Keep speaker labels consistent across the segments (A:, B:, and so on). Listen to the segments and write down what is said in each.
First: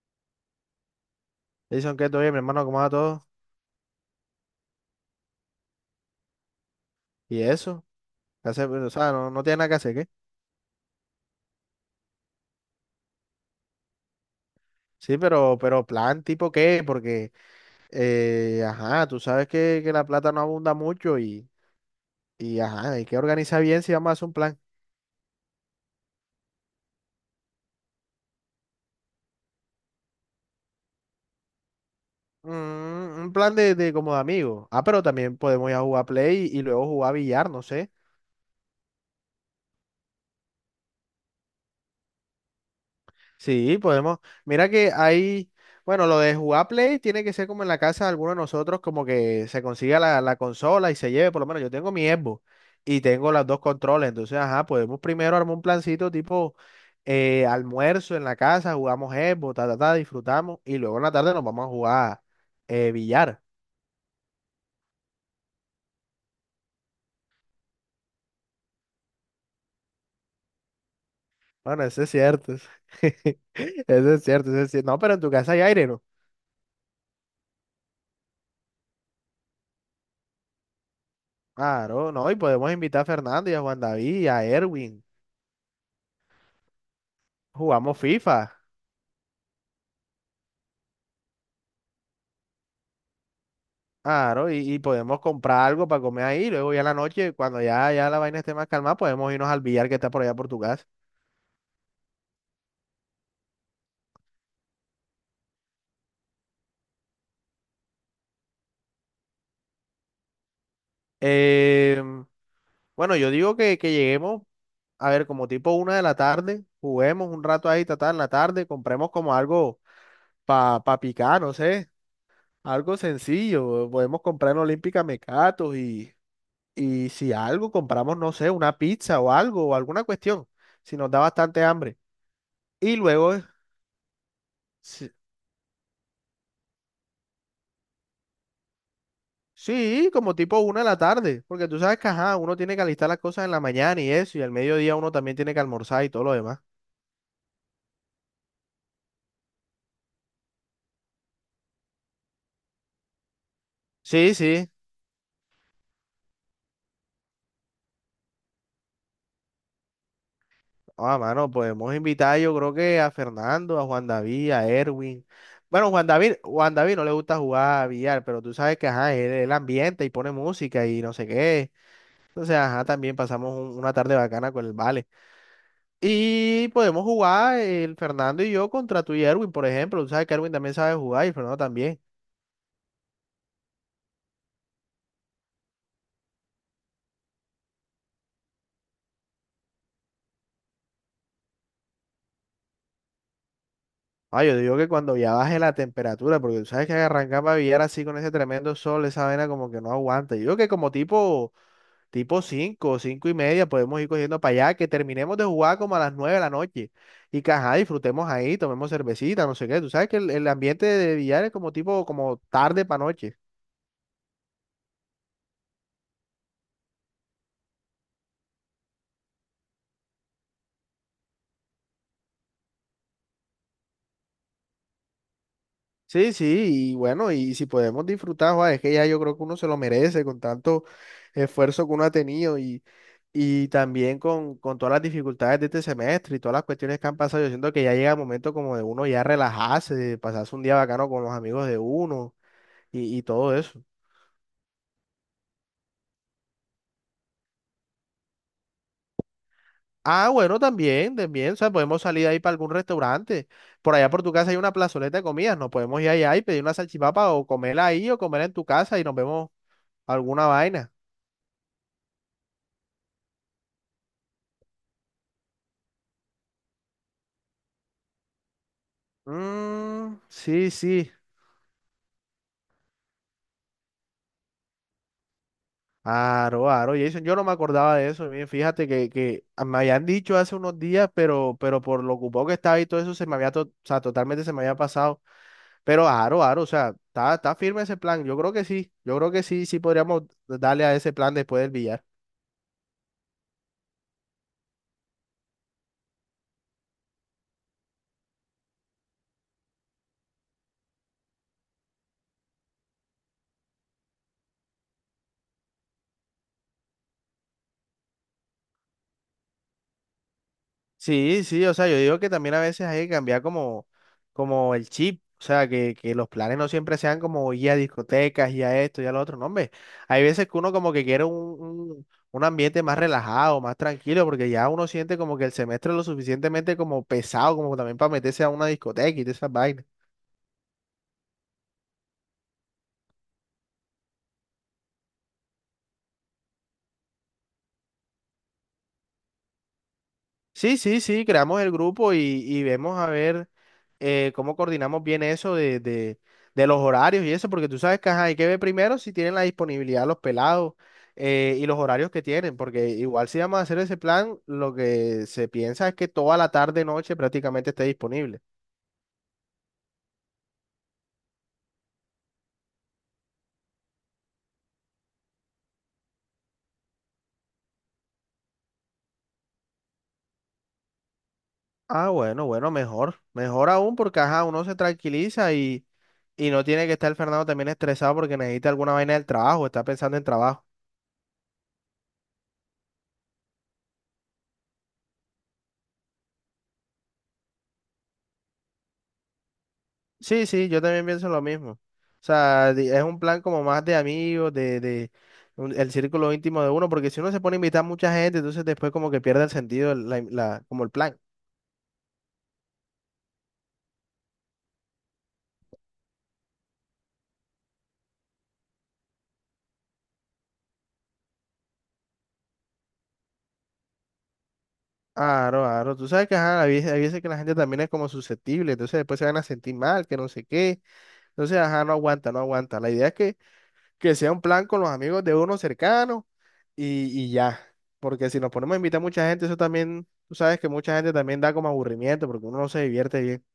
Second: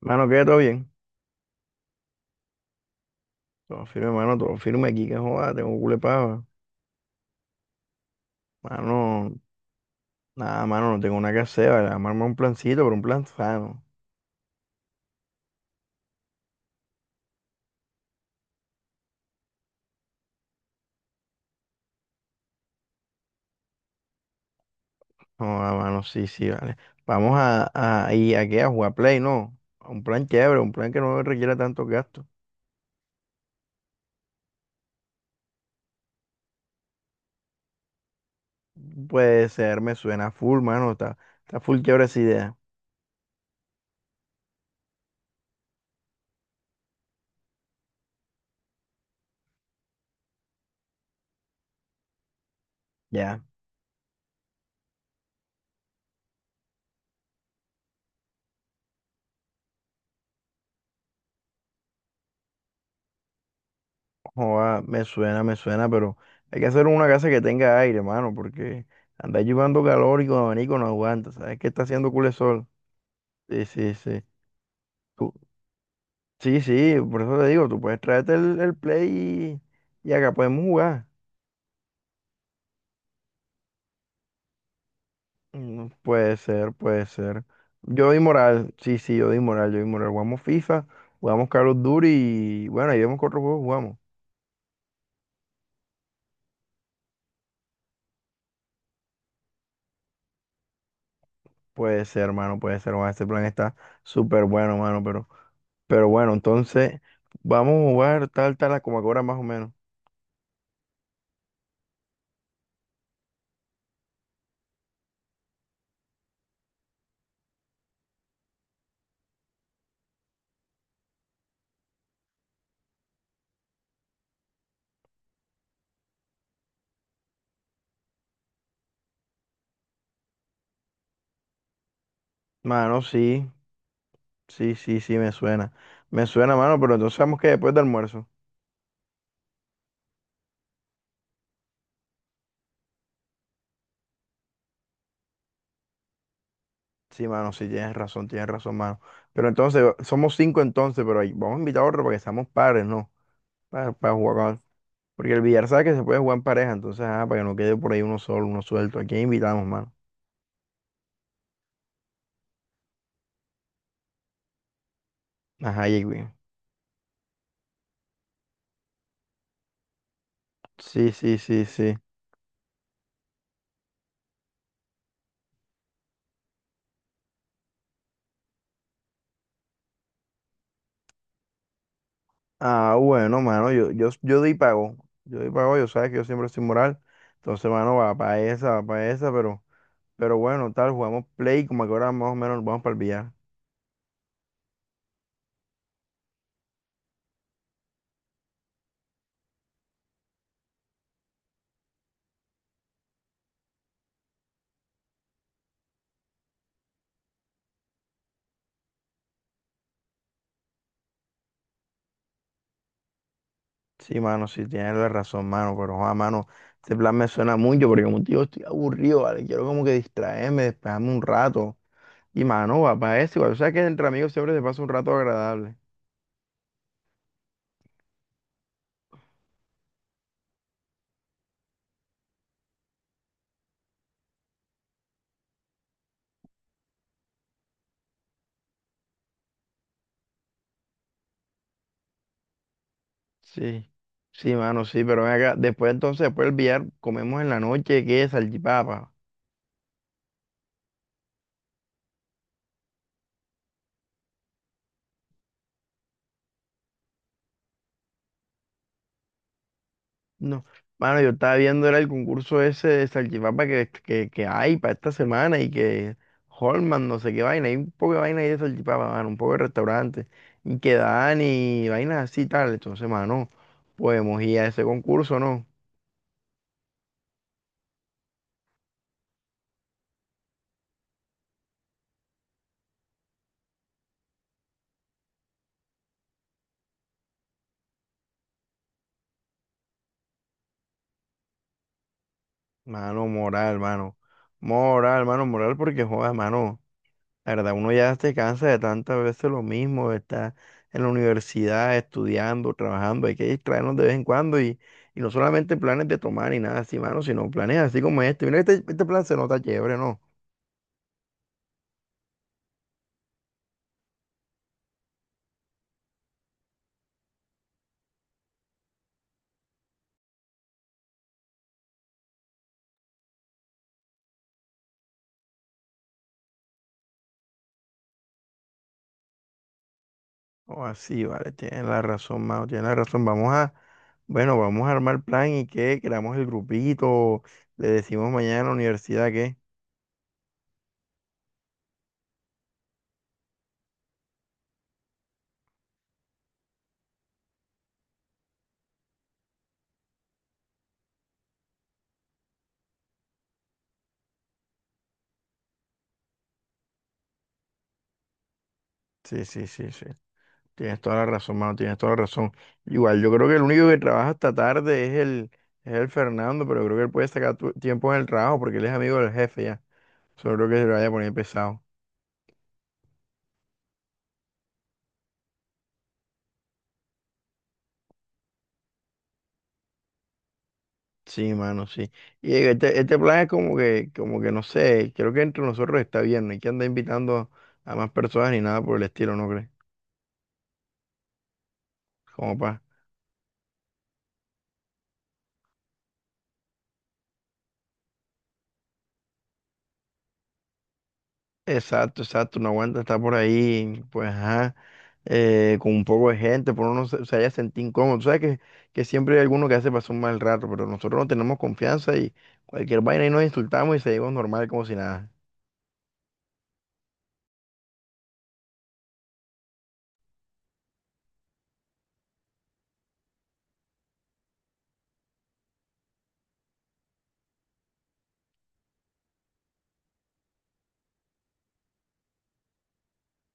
A: Mano, ¿qué? ¿Todo bien?
B: Dicen que todo bien, mi hermano, ¿cómo va todo?
A: Todo firme, mano, todo firme aquí, que joda, tengo culepaba.
B: Y eso, ¿qué hace? Pues, O
A: Mano,
B: sea, no, no tiene nada que hacer, ¿qué?
A: nada, mano, no tengo nada que hacer, vale, vamos a armar un plancito, pero un plan sano.
B: Sí, pero plan tipo qué, porque, ajá, tú sabes que la plata no abunda mucho y, ajá, hay que organizar bien si vamos a hacer un plan.
A: No, no, mano, sí, sí, vale. Vamos a, ¿y a qué? ¿A jugar Play, no? A Un plan chévere, un plan que no requiera tantos gastos.
B: Mm, un plan de como de amigos. Ah, pero también podemos ir a jugar Play y luego jugar billar, no sé.
A: Puede ser, me suena full, mano, está full chévere esa idea.
B: Sí, podemos. Mira que hay, bueno, lo de jugar Play tiene que ser como en la casa de alguno de nosotros, como que se consiga la consola y se lleve, por lo menos yo tengo mi Xbox y tengo
A: Ya,
B: las dos controles, entonces, ajá, podemos primero armar un plancito tipo almuerzo en la casa, jugamos Xbox, ta, ta, ta, disfrutamos y luego en la tarde nos vamos a jugar billar.
A: joda, me suena, pero hay que hacer una casa que tenga aire, mano, porque andar llevando calor y con abanico no aguanta. ¿Sabes qué está
B: Bueno, eso es
A: haciendo culo el
B: cierto,
A: sol?
B: eso
A: Sí, sí,
B: eso
A: sí.
B: es cierto, eso es cierto. No, pero en tu
A: Tú-
B: casa hay aire, ¿no?
A: Sí, sí, por eso te digo, tú puedes traerte el Play y acá podemos jugar.
B: Claro, no, y podemos invitar a Fernando y a Juan David y a Erwin.
A: Mm, puede ser, puede ser.
B: Jugamos
A: Yo doy
B: FIFA.
A: moral, sí, sí, yo doy moral, yo doy moral. Jugamos FIFA, jugamos Call of Duty y bueno, ahí vemos qué otros juegos jugamos.
B: Claro, y podemos comprar algo para comer ahí. Luego ya en la noche, cuando ya, ya la vaina esté más calmada, podemos irnos al billar que está por allá por tu casa.
A: Puede ser, hermano, puede ser, mano, este plan está súper bueno, mano, pero bueno, entonces vamos a jugar tal, tal, como ahora más o menos.
B: Em, bueno, yo digo que lleguemos, a ver, como tipo una de la tarde, juguemos un rato ahí, tratar en la tarde, compremos como algo para pa pa picar, no sé, algo sencillo. Podemos comprar en Olímpica mecatos y si algo, compramos, no sé, una pizza o algo, o alguna cuestión, si nos da bastante hambre. Y
A: Mano,
B: luego...
A: sí, sí, sí,
B: si-
A: sí, me suena. Me suena, mano, pero entonces sabemos que después del almuerzo.
B: Sí, como tipo una de la tarde, porque tú sabes que ajá, uno tiene que alistar las cosas en la mañana y eso, y al mediodía uno también tiene que almorzar y todo lo demás.
A: Sí, mano, sí, tienes razón, mano. Pero entonces, somos cinco entonces, pero ahí vamos a invitar a otro para que seamos pares, ¿no? Para
B: Sí,
A: jugar con-
B: sí.
A: Porque el billar sabe que se puede jugar en pareja, entonces, ajá, para que no quede por ahí uno solo, uno suelto. ¿A quién invitamos, mano?
B: Ah, mano, podemos invitar yo creo que a Fernando, a Juan David, a Erwin.
A: Ajá,
B: Bueno,
A: y
B: Juan David no le gusta jugar a billar, pero tú sabes que ajá, él ambienta y pone música y
A: sí,
B: no sé
A: sí, sí,
B: qué.
A: sí.
B: Entonces, ajá, también pasamos una tarde bacana con el Vale. Y podemos jugar el Fernando y yo contra tú y Erwin, por ejemplo. Tú sabes que Erwin también sabe jugar y Fernando también.
A: Ah, bueno, mano, yo di pago. Yo di pago, yo sabes que yo siempre soy moral. Entonces, mano, va para esa, pero bueno, tal, jugamos play, como que ahora más o menos nos vamos para el billar.
B: Ah, yo digo que cuando ya baje la temperatura, porque tú sabes que arrancaba a Villar así con ese tremendo sol, esa vaina como que no aguanta. Yo digo que como tipo 5, cinco y media podemos ir cogiendo para allá, que terminemos de jugar como a las 9 de la noche. Y que ajá, disfrutemos ahí, tomemos cervecita, no sé qué. Tú sabes que el ambiente de Villar es como tipo, como tarde para noche.
A: Sí, mano, sí, tienes la razón, mano, pero, joder, mano, este plan me suena mucho porque como te digo, estoy aburrido, ¿vale? Quiero como que distraerme, despejarme un rato. Y, mano, va para eso, igual, o sea que entre amigos siempre se pasa un rato agradable.
B: Sí, sí, y bueno, y si podemos disfrutar, joa, es que ya yo creo que uno se lo merece con tanto esfuerzo que uno ha tenido. Y también con todas las dificultades de este semestre y todas las cuestiones que han pasado, yo siento que ya llega el momento como de uno ya relajarse, de pasarse un día bacano con los amigos de uno y todo eso.
A: Sí, sí, mano, sí, pero ven acá, después entonces, después el billar, comemos en la noche, ¿qué? Salchipapa.
B: Ah, bueno, también, también, o sea, podemos salir ahí para algún restaurante. Por allá por tu casa hay una plazoleta de comidas, nos podemos ir allá y pedir una salchipapa o comerla ahí o comerla en tu casa y nos vemos alguna
A: No,
B: vaina.
A: mano, yo estaba viendo era el concurso ese de salchipapa que hay para esta semana y que Holman, no sé qué vaina, hay un poco de vaina ahí de salchipapa, mano, un poco de
B: Mm,
A: restaurante
B: sí,
A: y que
B: sí.
A: dan y vainas así y tal. Entonces, mano, podemos ir a ese concurso, ¿no?
B: Aro, aro, Jason, yo no me acordaba de eso. Miren, fíjate que me habían dicho hace unos días, pero por lo ocupado que estaba y todo eso, se me había, o sea, totalmente se me había pasado. Pero aro, aro, o sea, está, está firme ese plan. Yo creo que sí, yo creo que sí, sí podríamos darle a ese plan después del billar.
A: Mano, moral, mano. Moral, mano, moral porque joda, mano. La verdad, uno ya se cansa de tantas veces lo mismo, de estar en la universidad estudiando, trabajando, hay que distraernos de vez en cuando y no solamente planes de tomar y nada así, mano, sino planes así como este. Mira, este plan se nota chévere, ¿no?
B: Sí, sí, o sea, yo digo que también a veces hay que cambiar como, como el chip, o sea, que los planes no siempre sean como ir a discotecas, y a esto, y a lo otro, no, hombre, hay veces que uno como que quiere un ambiente más relajado, más tranquilo, porque ya uno siente como que el semestre es lo suficientemente como pesado, como también para meterse a una discoteca y de esas vainas.
A: O así, vale, tienes la razón, Mao, tienes la razón. Vamos a, bueno, vamos a armar plan y qué, creamos el grupito, le decimos mañana en la universidad qué.
B: Sí, sí, sí, creamos el grupo y vemos a ver. Cómo coordinamos bien eso de de los horarios y eso, porque tú sabes que ajá, hay que ver primero si tienen la disponibilidad los pelados, y los horarios que tienen, porque igual si vamos a hacer ese plan, lo que se piensa es que toda la tarde, noche prácticamente esté disponible.
A: Sí, sí, sí, sí. Tienes toda la razón, mano, tienes toda la razón. Igual, yo creo que el único que trabaja hasta tarde es el Fernando, pero yo creo que él puede sacar tiempo en el trabajo porque él es amigo del jefe ya. Solo creo que se lo vaya a poner pesado.
B: Ah, bueno, bueno, mejor, mejor aún porque ajá, uno se tranquiliza y no tiene que estar Fernando también estresado porque necesita alguna vaina del trabajo, está pensando en trabajo.
A: Sí, mano, sí. Y este plan es como que no sé, creo que entre nosotros está bien, no hay que andar invitando a más personas ni nada por el estilo, ¿no crees?
B: Sí, sí, yo también pienso lo mismo. O
A: Como
B: sea,
A: pa.
B: es un plan como más de amigos, de el círculo íntimo de uno, porque si uno se pone a invitar a mucha gente, entonces después como que pierde el sentido, como el plan.
A: Exacto, exacto, no aguanta estar por ahí, pues ajá. Con un poco de gente, por uno no se haya sentido incómodo. Tú sabes que siempre hay alguno que hace pasar un mal rato, pero nosotros no tenemos confianza y cualquier vaina y nos insultamos y seguimos normal como si nada.
B: Claro, claro. Tú sabes que ajá, hay veces que la gente también es como susceptible, entonces después se van a sentir mal, que no sé qué. Entonces, ajá, no aguanta. La idea es que sea un plan con los amigos de uno cercano y ya. Porque si nos ponemos a invitar a mucha gente, eso también, tú sabes que mucha gente también da como aburrimiento, porque uno no se divierte bien.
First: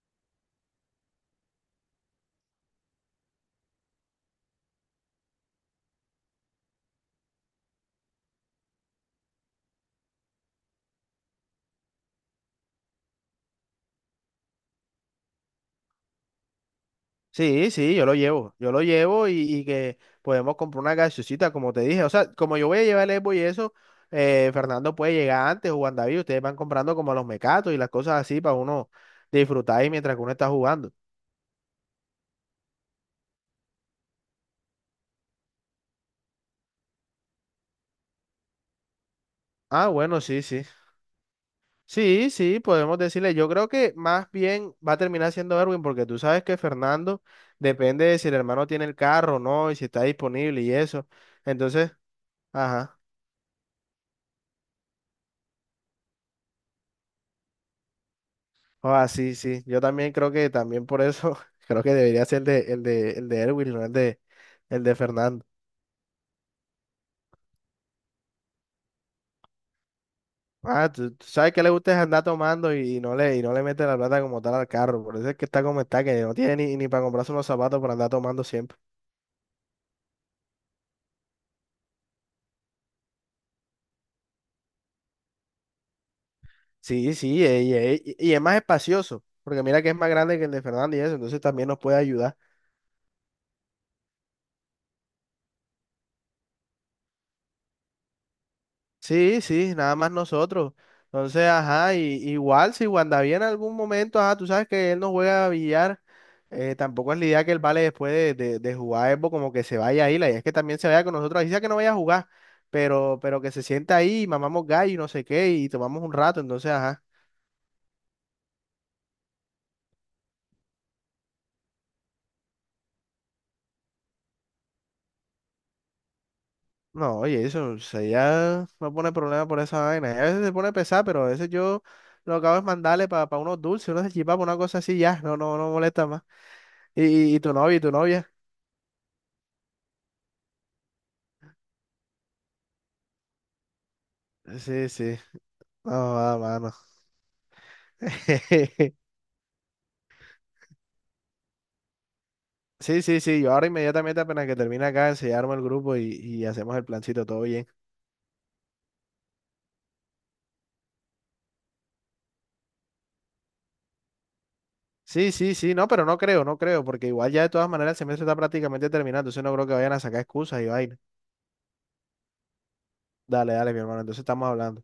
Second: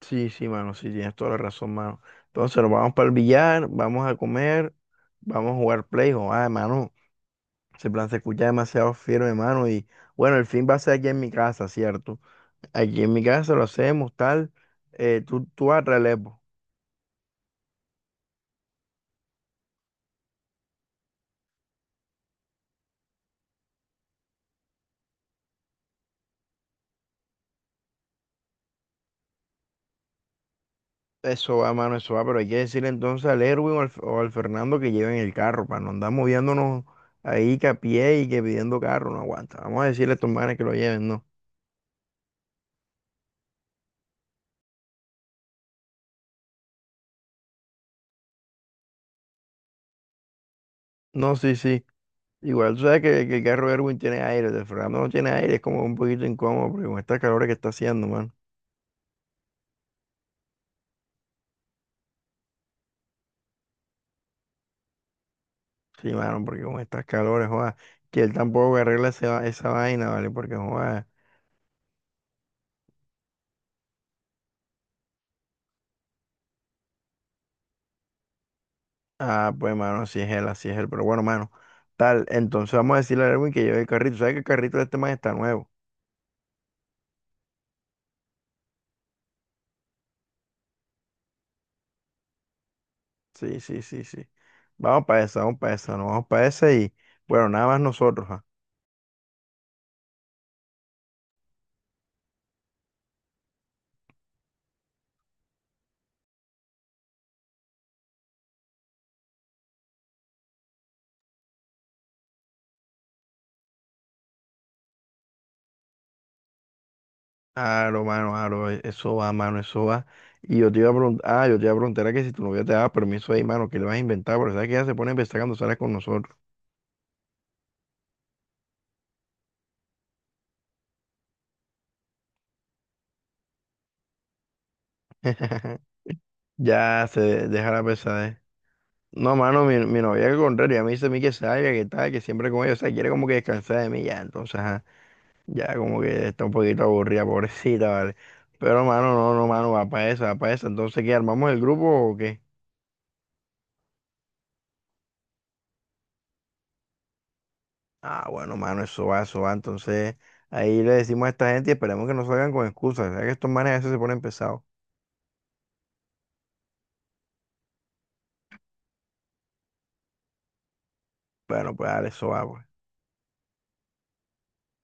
A: Sí, sí, mano, sí, tienes toda la razón, mano. Entonces nos vamos para el billar, vamos a comer, vamos a jugar play. Oh, ah, mano. Ese plan se escucha demasiado firme, mano. Y bueno, el fin va a ser aquí en mi casa, ¿cierto? Aquí en mi casa lo hacemos, tal. Tú vas a traer el Xbox.
B: Sí, sí, yo lo llevo y que podemos comprar una gaseosita, como te dije. O sea, como yo voy a llevar el Evo y eso, Fernando puede llegar antes o Juan David, ustedes van comprando como los mecatos y las cosas así para uno disfrutar ahí mientras que uno está jugando.
A: Eso va, mano, eso va, pero hay que decirle entonces al Erwin o al Fernando que lleven el carro, para no andar moviéndonos ahí que a pie y que pidiendo carro, no aguanta. Vamos a
B: Ah,
A: decirle a
B: bueno,
A: estos
B: sí,
A: manes
B: sí.
A: que lo lleven, no.
B: Sí, sí, podemos decirle. Yo creo que más bien va a terminar siendo Erwin, porque tú sabes que Fernando depende de si el hermano tiene el carro o no y si está disponible y eso.
A: No, sí, sí.
B: Entonces,
A: Igual tú
B: ajá.
A: sabes que el carro de Erwin tiene aire, el de Fernando no tiene aire, es como un poquito incómodo, porque con estas calores que está haciendo, mano.
B: Ah, sí, sí. Yo también creo que también por eso creo que debería ser el de Erwin, no el de Fernando.
A: Sí, mano, porque con estas calores, joda, que él tampoco arregla esa vaina, ¿vale? Porque,
B: Ah,
A: joda,
B: tú sabes que le gusta es andar tomando y, no le mete la plata como tal al carro. Por eso es que está como está, que no tiene ni para comprarse unos zapatos para andar tomando siempre.
A: ah, pues, mano, así es él, pero bueno, mano, tal. Entonces vamos a decirle a Erwin que lleve el carrito. ¿Sabes que el carrito de este man está nuevo?
B: Sí, sí, y es más espacioso, porque mira que es más grande que el de Fernando y eso, entonces también nos puede ayudar.
A: Sí, sí, sí, sí. Vamos para esa, no, vamos para esa y bueno, nada más nosotros. Ah.
B: Sí, sí, nada más nosotros. Entonces, ajá, y, igual si Wandavia en algún momento, ajá, tú sabes que él no juega a billar, tampoco es la idea que él vale después de jugar Evo, como que se vaya ahí, la idea es que también se vaya con nosotros, así sea que no vaya a jugar, pero que se sienta ahí, y mamamos gallo y no sé qué, y tomamos un rato, entonces, ajá.
A: Aro, mano, aro, eso va, mano, eso va. Y yo te iba a preguntar, ah, yo te iba a preguntar a que si tu novia te daba permiso ahí, mano, que le vas a inventar, pero sabes que ella se pone a empezar cuando sale con nosotros.
B: No, oye, eso, o sea, ya no pone problema por esa vaina. A veces se pone pesado, pero a veces yo lo que hago es mandarle para unos dulces, unos salchipapas, una cosa así, ya, no, no, no molesta más. Y,
A: Ya se
B: y, y tu
A: deja
B: novio, y
A: la
B: tu novia.
A: pesadez. No, mano, mi novia al contrario, a mí dice a mí que salga, que tal, que siempre con ella, o sea, quiere como que descansar de mí ya, entonces, ajá.
B: Sí, sí.
A: Ya
B: No,
A: como que
B: va,
A: está un
B: mano.
A: poquito aburrida, pobrecita, ¿vale? Pero, mano, no, no, mano, va para eso, va para eso. Entonces, ¿qué? ¿Armamos el grupo o qué?
B: Sí, sí, sí. Yo ahora inmediatamente apenas que termine acá, enseñarme el grupo y hacemos el plancito, todo bien.
A: Ah, bueno, mano, eso va, eso va. Entonces, ahí le decimos a esta gente y esperemos que no salgan con excusas. Ya que estos manes a veces se ponen pesados.
B: Sí, sí, sí. No, pero no creo, no creo, porque igual ya de todas maneras el semestre está prácticamente terminado, entonces no creo que vayan a sacar excusas y vaina.
A: Bueno, pues dale, eso va, pues.
B: Dale, dale, mi hermano. Entonces estamos hablando.